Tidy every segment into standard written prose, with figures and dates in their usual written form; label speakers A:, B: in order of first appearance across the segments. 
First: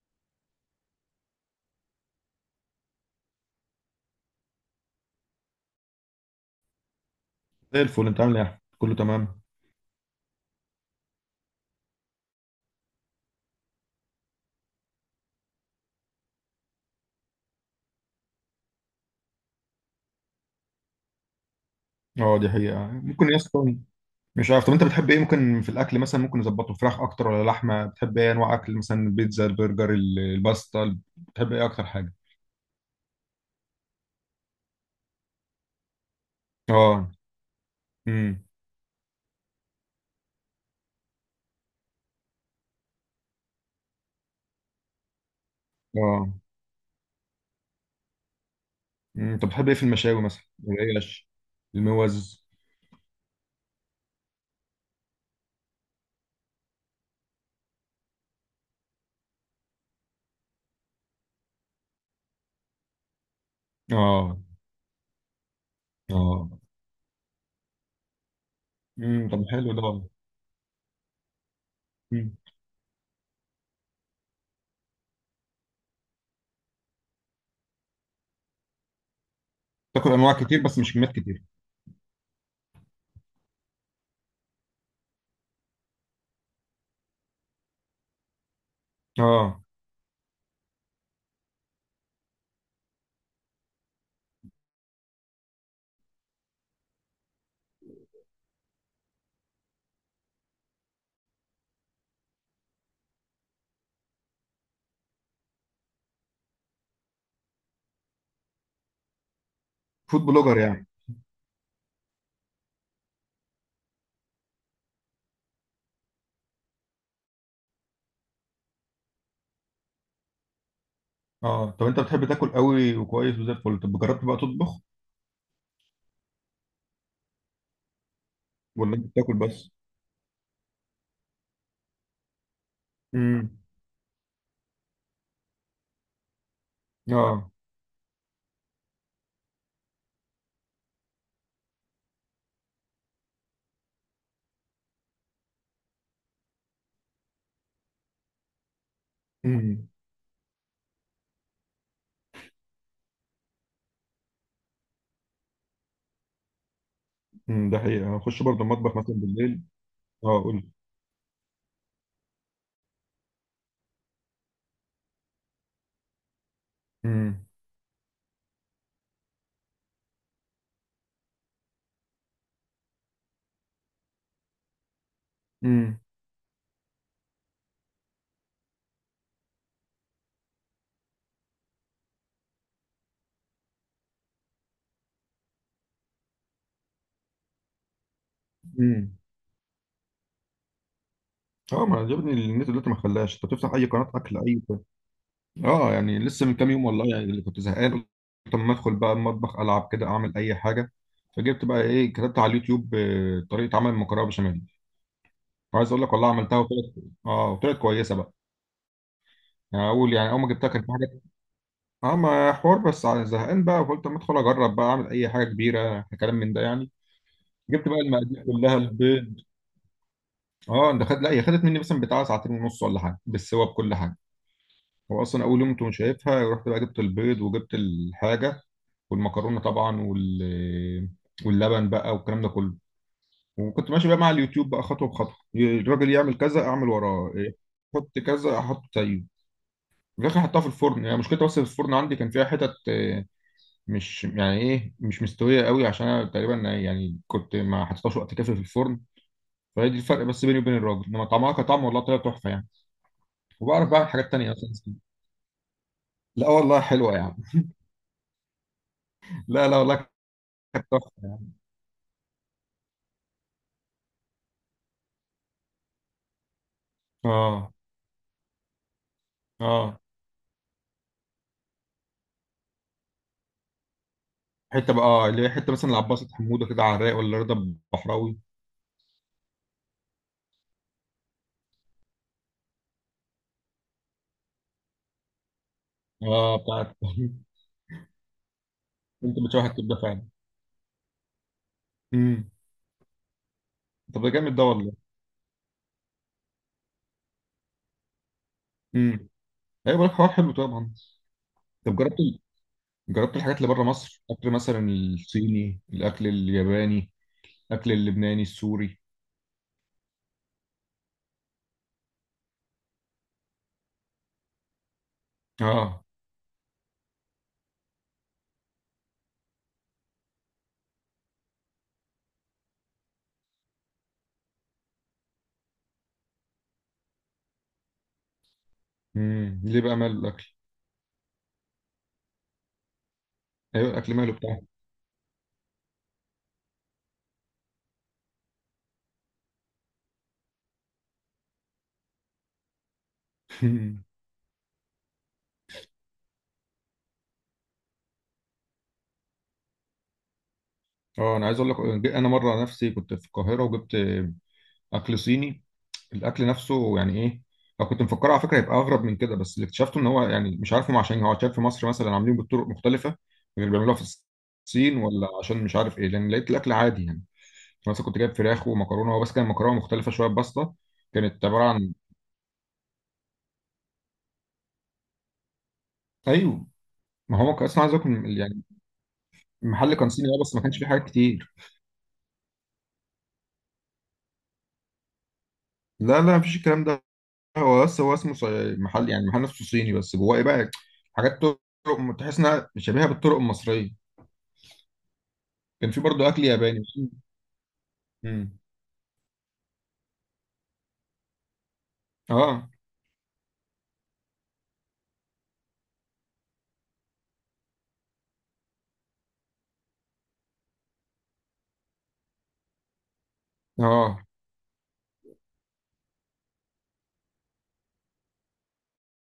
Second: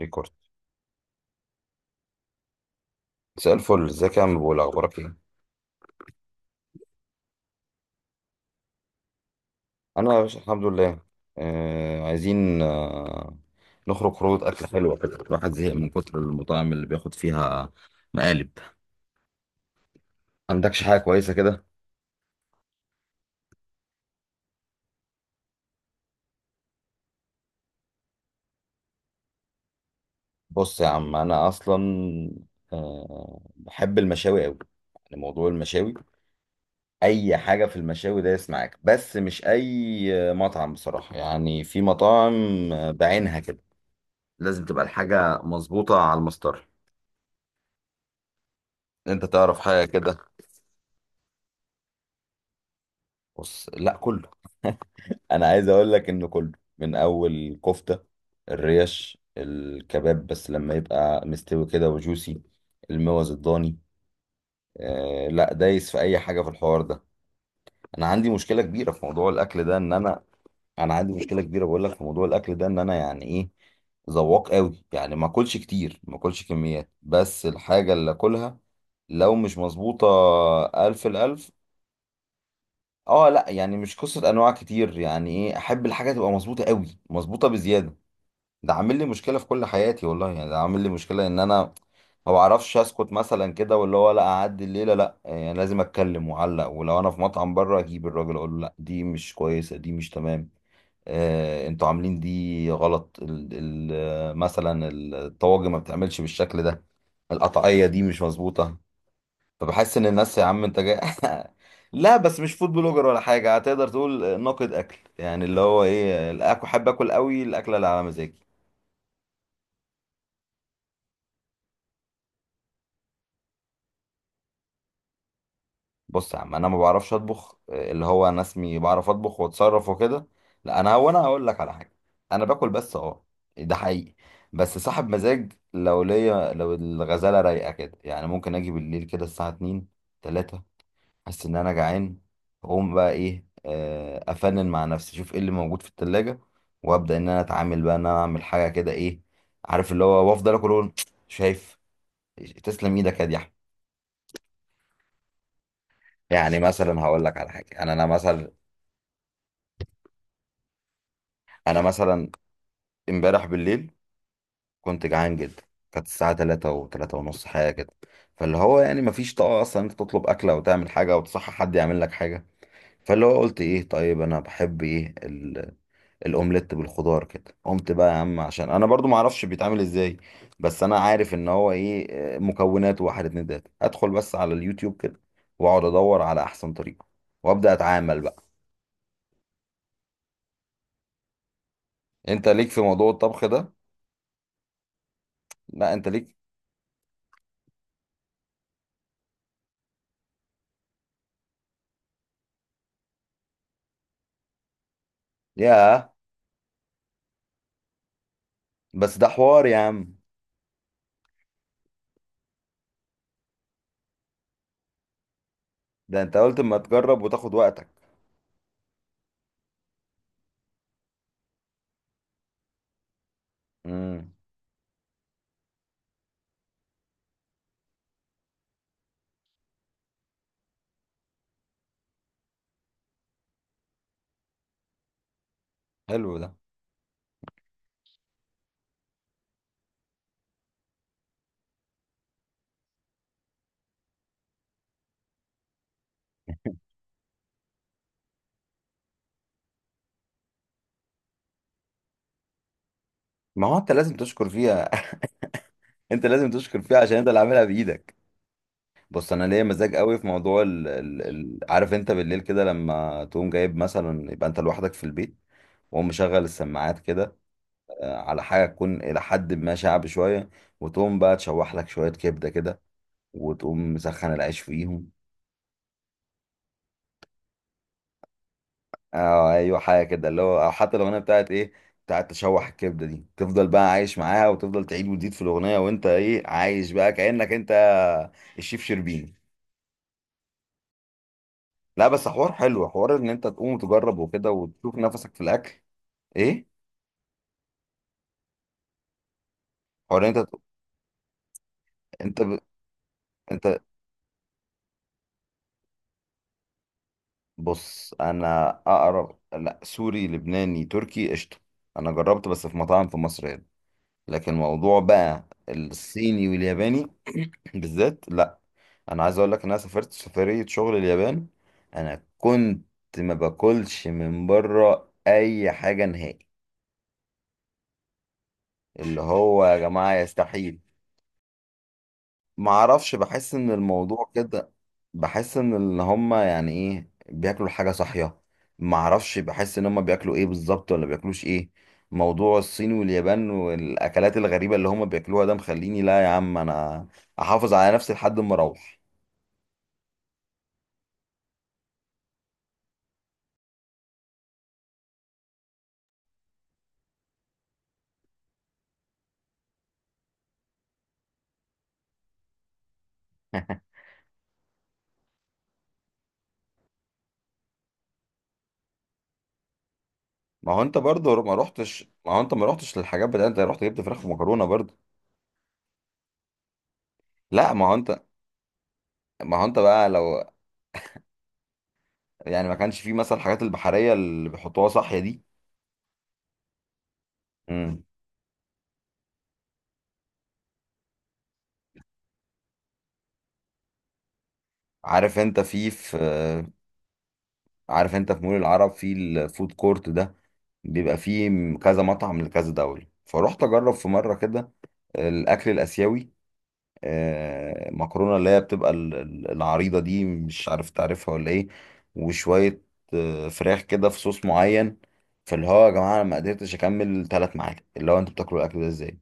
A: ريكورد. مساء الفل، ازيك يا عم؟ بقول اخبارك ايه؟
B: زي الفل، انت عامل ايه يا احمد؟ كله تمام.
A: انا يا باشا الحمد لله. عايزين، نخرج خروج اكل حلوه كده. الواحد زهق من كتر المطاعم اللي بياخد فيها مقالب. عندكش حاجه كويسه كده؟
B: اه، دي حقيقة ممكن يا اسطى. مش عارف. طب انت بتحب ايه ممكن في الاكل؟ مثلا ممكن نظبطه فراخ اكتر ولا لحمة؟ بتحب ايه انواع اكل؟ مثلا البيتزا، البرجر،
A: بص يا
B: الباستا،
A: عم، انا
B: بتحب ايه
A: اصلا
B: اكتر حاجة؟
A: بحب المشاوي قوي. يعني موضوع المشاوي،
B: اه.
A: اي حاجه في المشاوي
B: امم.
A: دايس معاك، بس مش اي مطعم بصراحه. يعني في مطاعم بعينها كده، لازم تبقى الحاجه مظبوطه على
B: اه.
A: المسطره. انت
B: امم. طب
A: تعرف
B: بتحب ايه في
A: حاجه
B: المشاوي؟
A: كده.
B: مثلا العيش، الموز.
A: بص، لا كله. انا عايز اقول لك انه كله، من اول كفته الريش الكباب، بس لما يبقى مستوي كده وجوسي. الموز الضاني،
B: اه.
A: لا دايس في اي حاجه في
B: اه.
A: الحوار ده. انا عندي مشكله كبيره في
B: امم.
A: موضوع
B: طب
A: الاكل
B: حلو
A: ده
B: ده.
A: ان انا... انا عندي مشكله كبيره بقول لك في موضوع
B: امم
A: الاكل ده ان انا يعني ايه، ذواق قوي. يعني ما اكلش كتير، ما اكلش كميات، بس الحاجه اللي اكلها لو مش مظبوطه...
B: تاكل انواع كتير بس مش
A: الف
B: كميات كتير.
A: الالف. اه، لا يعني مش قصة انواع كتير، يعني ايه، احب الحاجة تبقى مظبوطة قوي، مظبوطة بزيادة. ده عامل لي مشكلة في
B: اه،
A: كل حياتي والله. يعني ده عامل لي مشكلة ان انا ما بعرفش اسكت مثلا كده، واللي هو لا اعدي الليلة، لا يعني لازم اتكلم واعلق. ولو انا في مطعم بره، اجيب الراجل اقول له لا دي مش كويسة، دي مش تمام. انتوا عاملين دي غلط، ال ال مثلا الطواجن ما بتعملش بالشكل ده، القطعية دي مش مظبوطة. فبحس ان
B: فود
A: الناس يا
B: بلوجر
A: عم انت
B: يعني.
A: جاي لا بس مش فود بلوجر ولا حاجه. هتقدر تقول ناقد اكل، يعني اللي هو ايه، الاكل حابب اكل قوي، الاكله اللي على مزاجي.
B: اه، طب انت بتحب تاكل قوي وكويس وزي الفل؟ طب جربت بقى تطبخ
A: بص يا عم، انا ما بعرفش اطبخ. اللي هو انا اسمي
B: ولا انت
A: بعرف
B: بتاكل
A: اطبخ
B: بس؟
A: واتصرف وكده. لا، انا هقول لك على حاجه. انا باكل بس، اه.
B: امم.
A: ده حقيقي. بس صاحب مزاج. لو ليا، لو الغزاله
B: اه.
A: رايقه كده، يعني ممكن اجي بالليل كده الساعه 2، 3. حاسس ان انا جعان. اقوم بقى ايه آه، افنن مع نفسي، اشوف ايه اللي موجود في التلاجة، وابدا ان انا اتعامل بقى، ان انا اعمل حاجه كده، ايه،
B: امم.
A: عارف اللي هو، وافضل اكل وأقول شايف، تسلم ايدك يا دي أحمد. يعني مثلا هقول لك على
B: ده
A: حاجه. انا
B: حقيقة هخش
A: مثلا،
B: برضه المطبخ مثلا بالليل. اه، قول لي.
A: انا مثلا امبارح بالليل كنت جعان جدا. كانت الساعه 3 و3 ونص
B: امم.
A: حاجه كده. فاللي هو يعني مفيش طاقه اصلا انت تطلب اكله وتعمل حاجه، وتصحى حد يعمل لك حاجه. فاللي هو قلت ايه، طيب انا بحب ايه؟
B: امم.
A: الاومليت بالخضار كده. قمت بقى يا عم، عشان انا برضو ما اعرفش بيتعمل ازاي، بس انا عارف ان هو ايه، مكونات واحد اتنين تلاته. ادخل بس على اليوتيوب كده، واقعد ادور على احسن طريقه، وابدا اتعامل بقى.
B: امم اه، ما عجبني
A: انت
B: النت
A: ليك في
B: دلوقتي، ما
A: موضوع
B: خلاش
A: الطبخ
B: انت
A: ده؟
B: بتفتح اي قناة اكل،
A: لا
B: اه،
A: انت
B: يعني
A: ليك.
B: لسه من كام يوم والله، يعني اللي كنت زهقان قلت، طب ما ادخل بقى المطبخ، العب كده اعمل اي حاجة. فجبت بقى ايه، كتبت على اليوتيوب طريقة عمل المكرونة بشاميل. وعايز اقول
A: ياه.
B: لك والله عملتها وطلعت. اه، وطلعت كويسة بقى.
A: بس ده حوار يا
B: يعني اول
A: عم.
B: يعني اول ما جبتها كان في حاجة. اه، ما حوار بس زهقان بقى، فقلت اما ادخل اجرب بقى اعمل اي حاجة كبيرة،
A: ده
B: كلام
A: انت
B: من
A: قلت
B: ده
A: اما
B: يعني.
A: تجرب وتاخد وقتك.
B: جبت بقى المقادير كلها، البيض. اه، ده خد، لا هي خدت مني مثلا بتاع ساعتين ونص ولا حاجه، بالسوا بكل حاجه.
A: امم
B: هو اصلا اول يوم كنت مش شايفها، رحت بقى جبت البيض وجبت الحاجه والمكرونه طبعا واللبن بقى والكلام ده كله. وكنت ماشي بقى مع اليوتيوب بقى خطوه بخطوه، الراجل
A: حلو
B: يعمل
A: ده.
B: كذا اعمل وراه، حط كذا احط زيه. في الاخر حطها في الفرن. يعني مشكلتها بس في الفرن عندي كان فيها حتت، مش يعني ايه، مش مستويه قوي، عشان انا تقريبا يعني كنت ما حطيتهاش وقت كافي في الفرن. فهي دي الفرق بس بيني وبين الراجل، انما طعمها كطعم والله طلع تحفه يعني.
A: ما هو
B: وبعرف
A: انت
B: بعمل
A: لازم
B: حاجات
A: تشكر
B: تانية
A: فيها.
B: أساسا.
A: انت
B: لا
A: لازم تشكر
B: والله
A: فيها
B: حلوة
A: عشان
B: يا
A: انت
B: عم.
A: اللي عاملها بايدك. بص، انا ليا
B: لا لا والله
A: مزاج قوي في موضوع
B: كانت تحفة يا عم.
A: عارف انت بالليل كده، لما تقوم جايب مثلا، يبقى انت لوحدك في البيت، وقوم مشغل السماعات كده،
B: اه.
A: على حاجه تكون الى حد ما
B: اه.
A: شعبي شويه، وتقوم بقى تشوح لك شويه كبده كده، وتقوم مسخن العيش
B: حتة بقى،
A: فيهم.
B: اللي هي حتة، مثلا العباسة، حمودة كده على الرايق، ولا رضا بحراوي.
A: اه ايوه، حاجه كده. اللي هو او حتى الاغنيه بتاعت تشوح الكبده دي، تفضل بقى عايش معاها، وتفضل تعيد وتزيد في الاغنيه، وانت ايه
B: اه،
A: عايش
B: بتاعت
A: بقى كانك انت الشيف شربيني.
B: انت بتشوح الكبدة فعلا؟
A: لا بس
B: امم.
A: حوار حلو، حوار ان انت تقوم وتجرب
B: طب ده
A: وكده،
B: جامد ده والله.
A: وتشوف نفسك في الاكل. ايه،
B: امم. ايوه، بقول لك
A: حوار
B: حوار
A: انت
B: حلو طبعا. طب جربت
A: انت ب...
B: جربت الحاجات اللي
A: انت
B: بره مصر، اكل مثلا الصيني، الاكل الياباني، الاكل
A: بص،
B: اللبناني
A: انا
B: السوري؟
A: اقرب لا سوري لبناني تركي قشطه. انا جربت بس في مطاعم في مصر هنا، لكن موضوع بقى
B: اه.
A: الصيني والياباني بالذات لا. انا عايز اقول لك ان انا سافرت سفريه شغل اليابان. انا كنت ما باكلش من بره اي حاجه نهائي. اللي
B: امم.
A: هو يا
B: ليه بقى
A: جماعه
B: ماله الاكل؟
A: يستحيل. ما اعرفش، بحس ان
B: ايوه، الاكل
A: الموضوع
B: ماله بتاعه؟
A: كده. بحس ان اللي هم يعني ايه بياكلوا الحاجه صحيه. ما اعرفش، بحس ان هم بياكلوا ايه بالظبط ولا بياكلوش ايه. موضوع الصين واليابان والاكلات الغريبه اللي هم بياكلوها ده مخليني، لا يا عم، انا احافظ على نفسي لحد ما اروح.
B: اه، انا عايز اقول لك، انا مره نفسي كنت في القاهره وجبت اكل صيني. الاكل نفسه يعني ايه، انا كنت مفكره على فكره هيبقى اغرب من كده، بس اللي اكتشفته ان هو يعني مش عارف هم، عشان هو عشان في مصر مثلا عاملين بالطرق مختلفه، غير اللي بيعملوها في الصين، ولا عشان مش عارف ايه، لان لقيت الاكل عادي يعني. مثلا كنت جايب فراخ ومكرونه، هو بس كان مكرونه مختلفه شويه
A: ما
B: بسطه،
A: هو انت برضه
B: كانت
A: ما
B: عباره عن.
A: رحتش. ما هو انت ما رحتش للحاجات بتاعت، انت رحت جبت فراخ ومكرونه برضه.
B: ايوه. ما هو كان
A: لا،
B: اصلا
A: ما
B: عايز
A: هو
B: اكل
A: انت
B: يعني،
A: ما هو انت
B: المحل
A: بقى
B: كان صيني اه،
A: لو،
B: بس ما كانش فيه حاجات كتير.
A: يعني ما كانش فيه مثلا الحاجات البحريه اللي بيحطوها صحيه دي.
B: لا، لا، مفيش الكلام ده. هو بس
A: مم.
B: هو اسمه محل، يعني محل نفسه صيني، بس جواه ايه بقى؟ حاجات طرق تحس انها شبيهه بالطرق المصريه.
A: عارف انت في
B: كان في برضه اكل ياباني.
A: مول
B: امم.
A: العرب، في الفود كورت ده، بيبقى فيه كذا مطعم لكذا
B: اه.
A: دولة. فروحت اجرب في مرة كده الاكل الاسيوي، مكرونة اللي هي بتبقى العريضة دي، مش عارف تعرفها ولا ايه، وشوية فراخ كده في
B: اه.
A: صوص معين. فاللي هو يا جماعة انا ما قدرتش اكمل ثلاث معاكم. اللي هو انتوا بتاكلوا الاكل ده ازاي؟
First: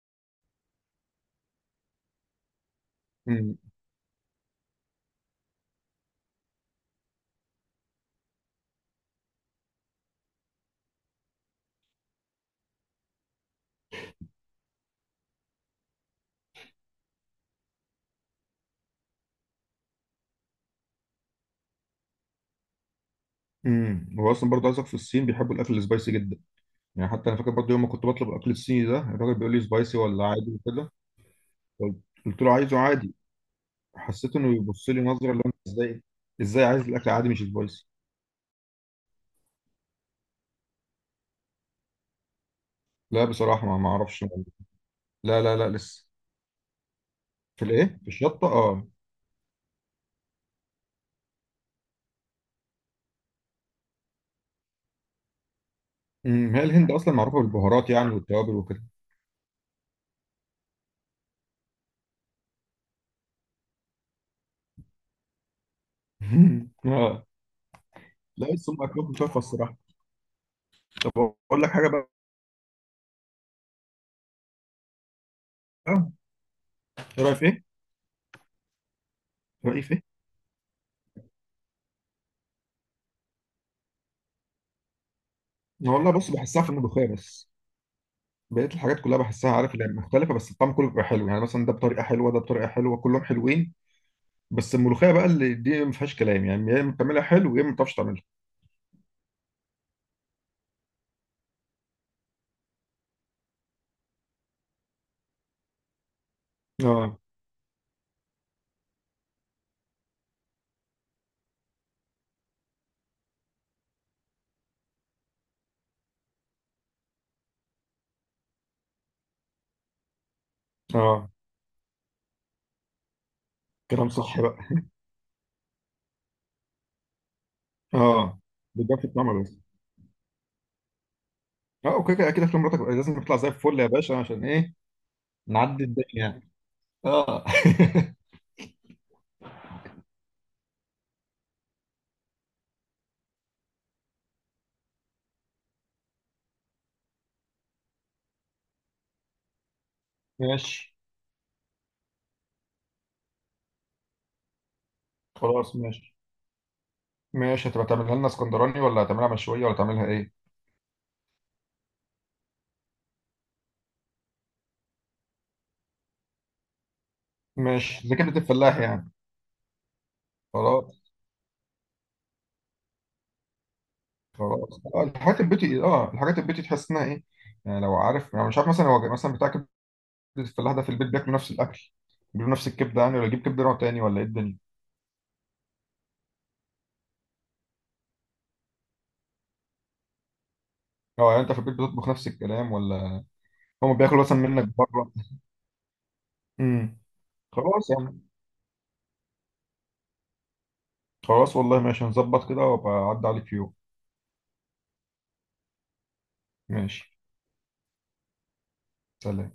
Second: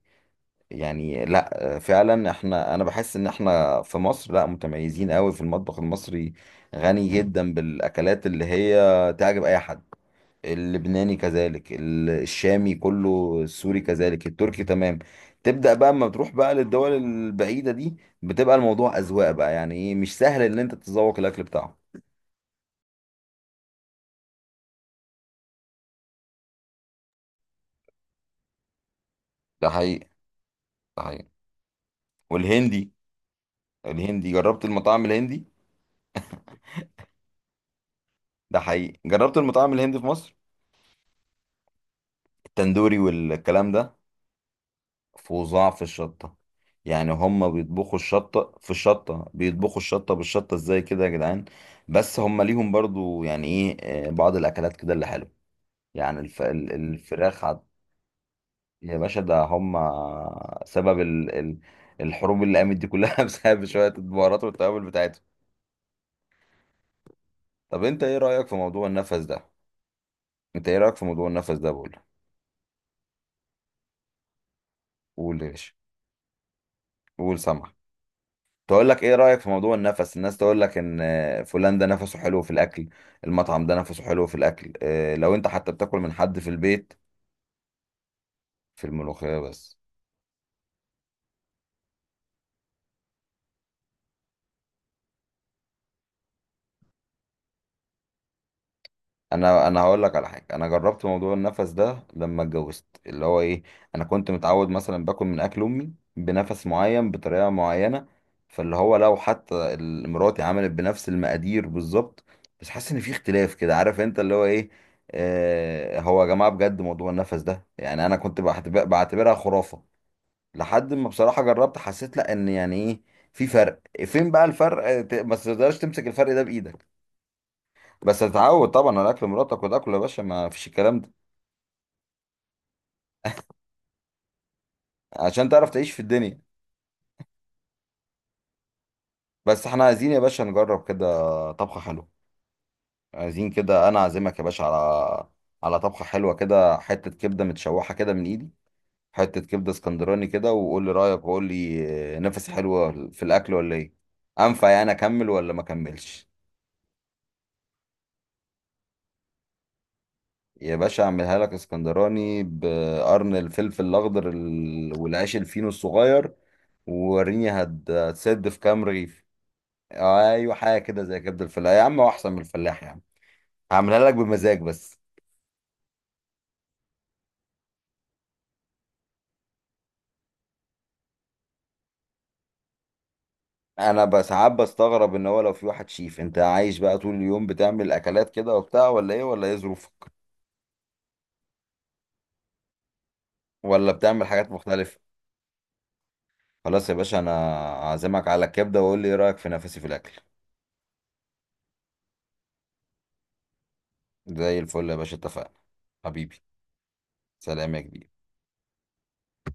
A: يعني لا، فعلا احنا... انا بحس ان
B: امم.
A: احنا في مصر لا متميزين قوي في المطبخ المصري. غني جدا بالاكلات اللي هي تعجب اي حد. اللبناني كذلك، الشامي كله، السوري كذلك، التركي تمام. تبدأ بقى اما تروح بقى للدول البعيدة دي، بتبقى الموضوع أذواق بقى. يعني ايه، مش سهل ان انت تتذوق الاكل بتاعهم.
B: هو اصلا برضه عايزك في الصين بيحبوا الاكل السبايسي جدا، يعني حتى انا فاكر برضه يوم ما كنت بطلب الاكل الصيني ده، الراجل بيقول لي
A: ده
B: سبايسي
A: حقيقي.
B: ولا عادي وكده.
A: ده حقيقي.
B: قلت قلت له عايزه
A: والهندي،
B: عادي.
A: الهندي
B: حسيت انه
A: جربت
B: بيبص لي
A: المطاعم
B: نظره، اللي
A: الهندي.
B: هو أنت ازاي، ازاي عايز الاكل عادي مش سبايسي؟
A: ده حقيقي. جربت المطاعم الهندي في مصر، التندوري
B: لا بصراحه،
A: والكلام
B: ما
A: ده،
B: اعرفش. لا، لا، لا،
A: فظاع في
B: لسه.
A: الشطة. يعني هم بيطبخوا
B: في الشطه،
A: الشطة في
B: اه.
A: الشطة، بيطبخوا الشطة بالشطة، ازاي كده يا جدعان؟ بس هم ليهم برضو يعني ايه، بعض الاكلات كده اللي حلوة، يعني الف...
B: امم. هي
A: ال-
B: الهند اصلا معروفه
A: الفراخ عد...
B: بالبهارات يعني والتوابل وكده.
A: يا باشا، ده هم سبب الحروب اللي قامت دي كلها بسبب شوية البهارات والتوابل بتاعتهم.
B: اه.
A: طب انت ايه رأيك
B: لا،
A: في
B: بس هم
A: موضوع
B: اكلهم
A: النفس
B: تحفه
A: ده؟
B: الصراحه.
A: انت ايه رأيك في
B: طب،
A: موضوع النفس
B: اقول
A: ده
B: لك حاجه
A: بقول؟
B: بقى.
A: قول يا باشا.
B: ايه رايك
A: قول،
B: في ايه؟
A: سامع. تقول لك ايه رأيك في موضوع
B: رايي في.
A: النفس؟ الناس تقول لك ان فلان ده نفسه حلو في الاكل، المطعم ده نفسه حلو في الاكل، لو انت حتى بتاكل من
B: والله بص،
A: حد في
B: بحسها في
A: البيت،
B: الملوخيه بس. بقيت
A: في
B: الحاجات كلها
A: الملوخية
B: بحسها، عارف
A: بس.
B: اللي مختلفه، بس الطعم كله بيبقى حلو يعني، مثلا ده بطريقه حلوه، ده بطريقه حلوه، كلهم حلوين. بس الملوخيه بقى اللي دي ما فيهاش كلام يعني، يا اما بتعملها حلو، يا اما ما بتعرفش تعملها.
A: انا هقول لك على حاجه. انا جربت موضوع النفس ده لما اتجوزت، اللي هو ايه، انا كنت متعود مثلا باكل من اكل امي بنفس معين
B: اه.
A: بطريقه معينه. فاللي هو لو حتى مراتي عملت بنفس المقادير بالظبط، بس حاسس ان في اختلاف كده، عارف انت اللي هو ايه. هو يا جماعه بجد موضوع النفس ده، يعني انا كنت بعتبرها خرافه، لحد ما
B: اه،
A: بصراحه جربت. حسيت لا، ان يعني ايه، في فرق.
B: كلام
A: فين
B: صح
A: بقى الفرق؟
B: بقى.
A: بس ما تقدرش تمسك الفرق ده بايدك. بس
B: اه،
A: تتعود
B: بتبان
A: طبعا
B: في
A: على اكل
B: الطعم بس.
A: مراتك وتاكل يا باشا، ما فيش الكلام ده.
B: اه، اوكي كده. اكيد اكل مراتك لازم تطلع زي الفل يا باشا. عشان ايه،
A: عشان تعرف
B: نعدي
A: تعيش في
B: الدنيا
A: الدنيا.
B: يعني. اه.
A: بس احنا عايزين يا باشا نجرب كده طبخة حلوة. عايزين كده انا اعزمك يا باشا على طبخة حلوة كده، حتة كبدة متشوحة كده من ايدي. حتة كبدة اسكندراني كده، وقول لي
B: ماشي.
A: رأيك، وقول لي نفس حلوة في الاكل ولا ايه. انفع يعني اكمل ولا ما
B: خلاص، ماشي.
A: اكملش.
B: ماشي، هتبقى تعملها لنا اسكندراني ولا هتعملها مشويه ولا تعملها ايه؟
A: يا باشا اعملها لك اسكندراني بقرن الفلفل الاخضر والعيش الفينو الصغير. ووريني
B: ماشي، زي كبده
A: هتسد في
B: الفلاح
A: كام
B: يعني.
A: رغيف. ايوه حاجه كده
B: خلاص.
A: زي كبد الفلاح يا عم، هو احسن من الفلاح يا عم. هعملها لك بمزاج
B: خلاص،
A: بس.
B: الحاجات البيتي تحس انها ايه؟ يعني لو عارف، يعني مش عارف مثلا هو مثلا بتاع كبده الفلاح ده، في البيت بياكلوا نفس الاكل؟ بياكلوا نفس الكبده يعني، ولا يجيب كبده نوع تاني،
A: انا
B: ولا
A: بس
B: ايه
A: ساعات
B: الدنيا؟
A: بستغرب ان هو لو في واحد شيف، انت عايش بقى طول اليوم بتعمل اكلات كده وبتاع، ولا ايه ولا ايه ظروفك،
B: اه، يعني انت في البيت بتطبخ نفس الكلام، ولا
A: ولا
B: هم بياكلوا
A: بتعمل
B: مثلا
A: حاجات
B: منك
A: مختلفه.
B: بره؟
A: خلاص يا
B: امم.
A: باشا، انا
B: خلاص يعني.
A: عازمك على الكبده، وقول لي ايه رايك في نفسي في الاكل.
B: خلاص والله، ماشي، هنظبط كده وابقى اعدي عليك في يوم.
A: زي الفل يا باشا، اتفقنا، حبيبي.
B: ماشي.
A: سلام يا كبير.
B: سلام.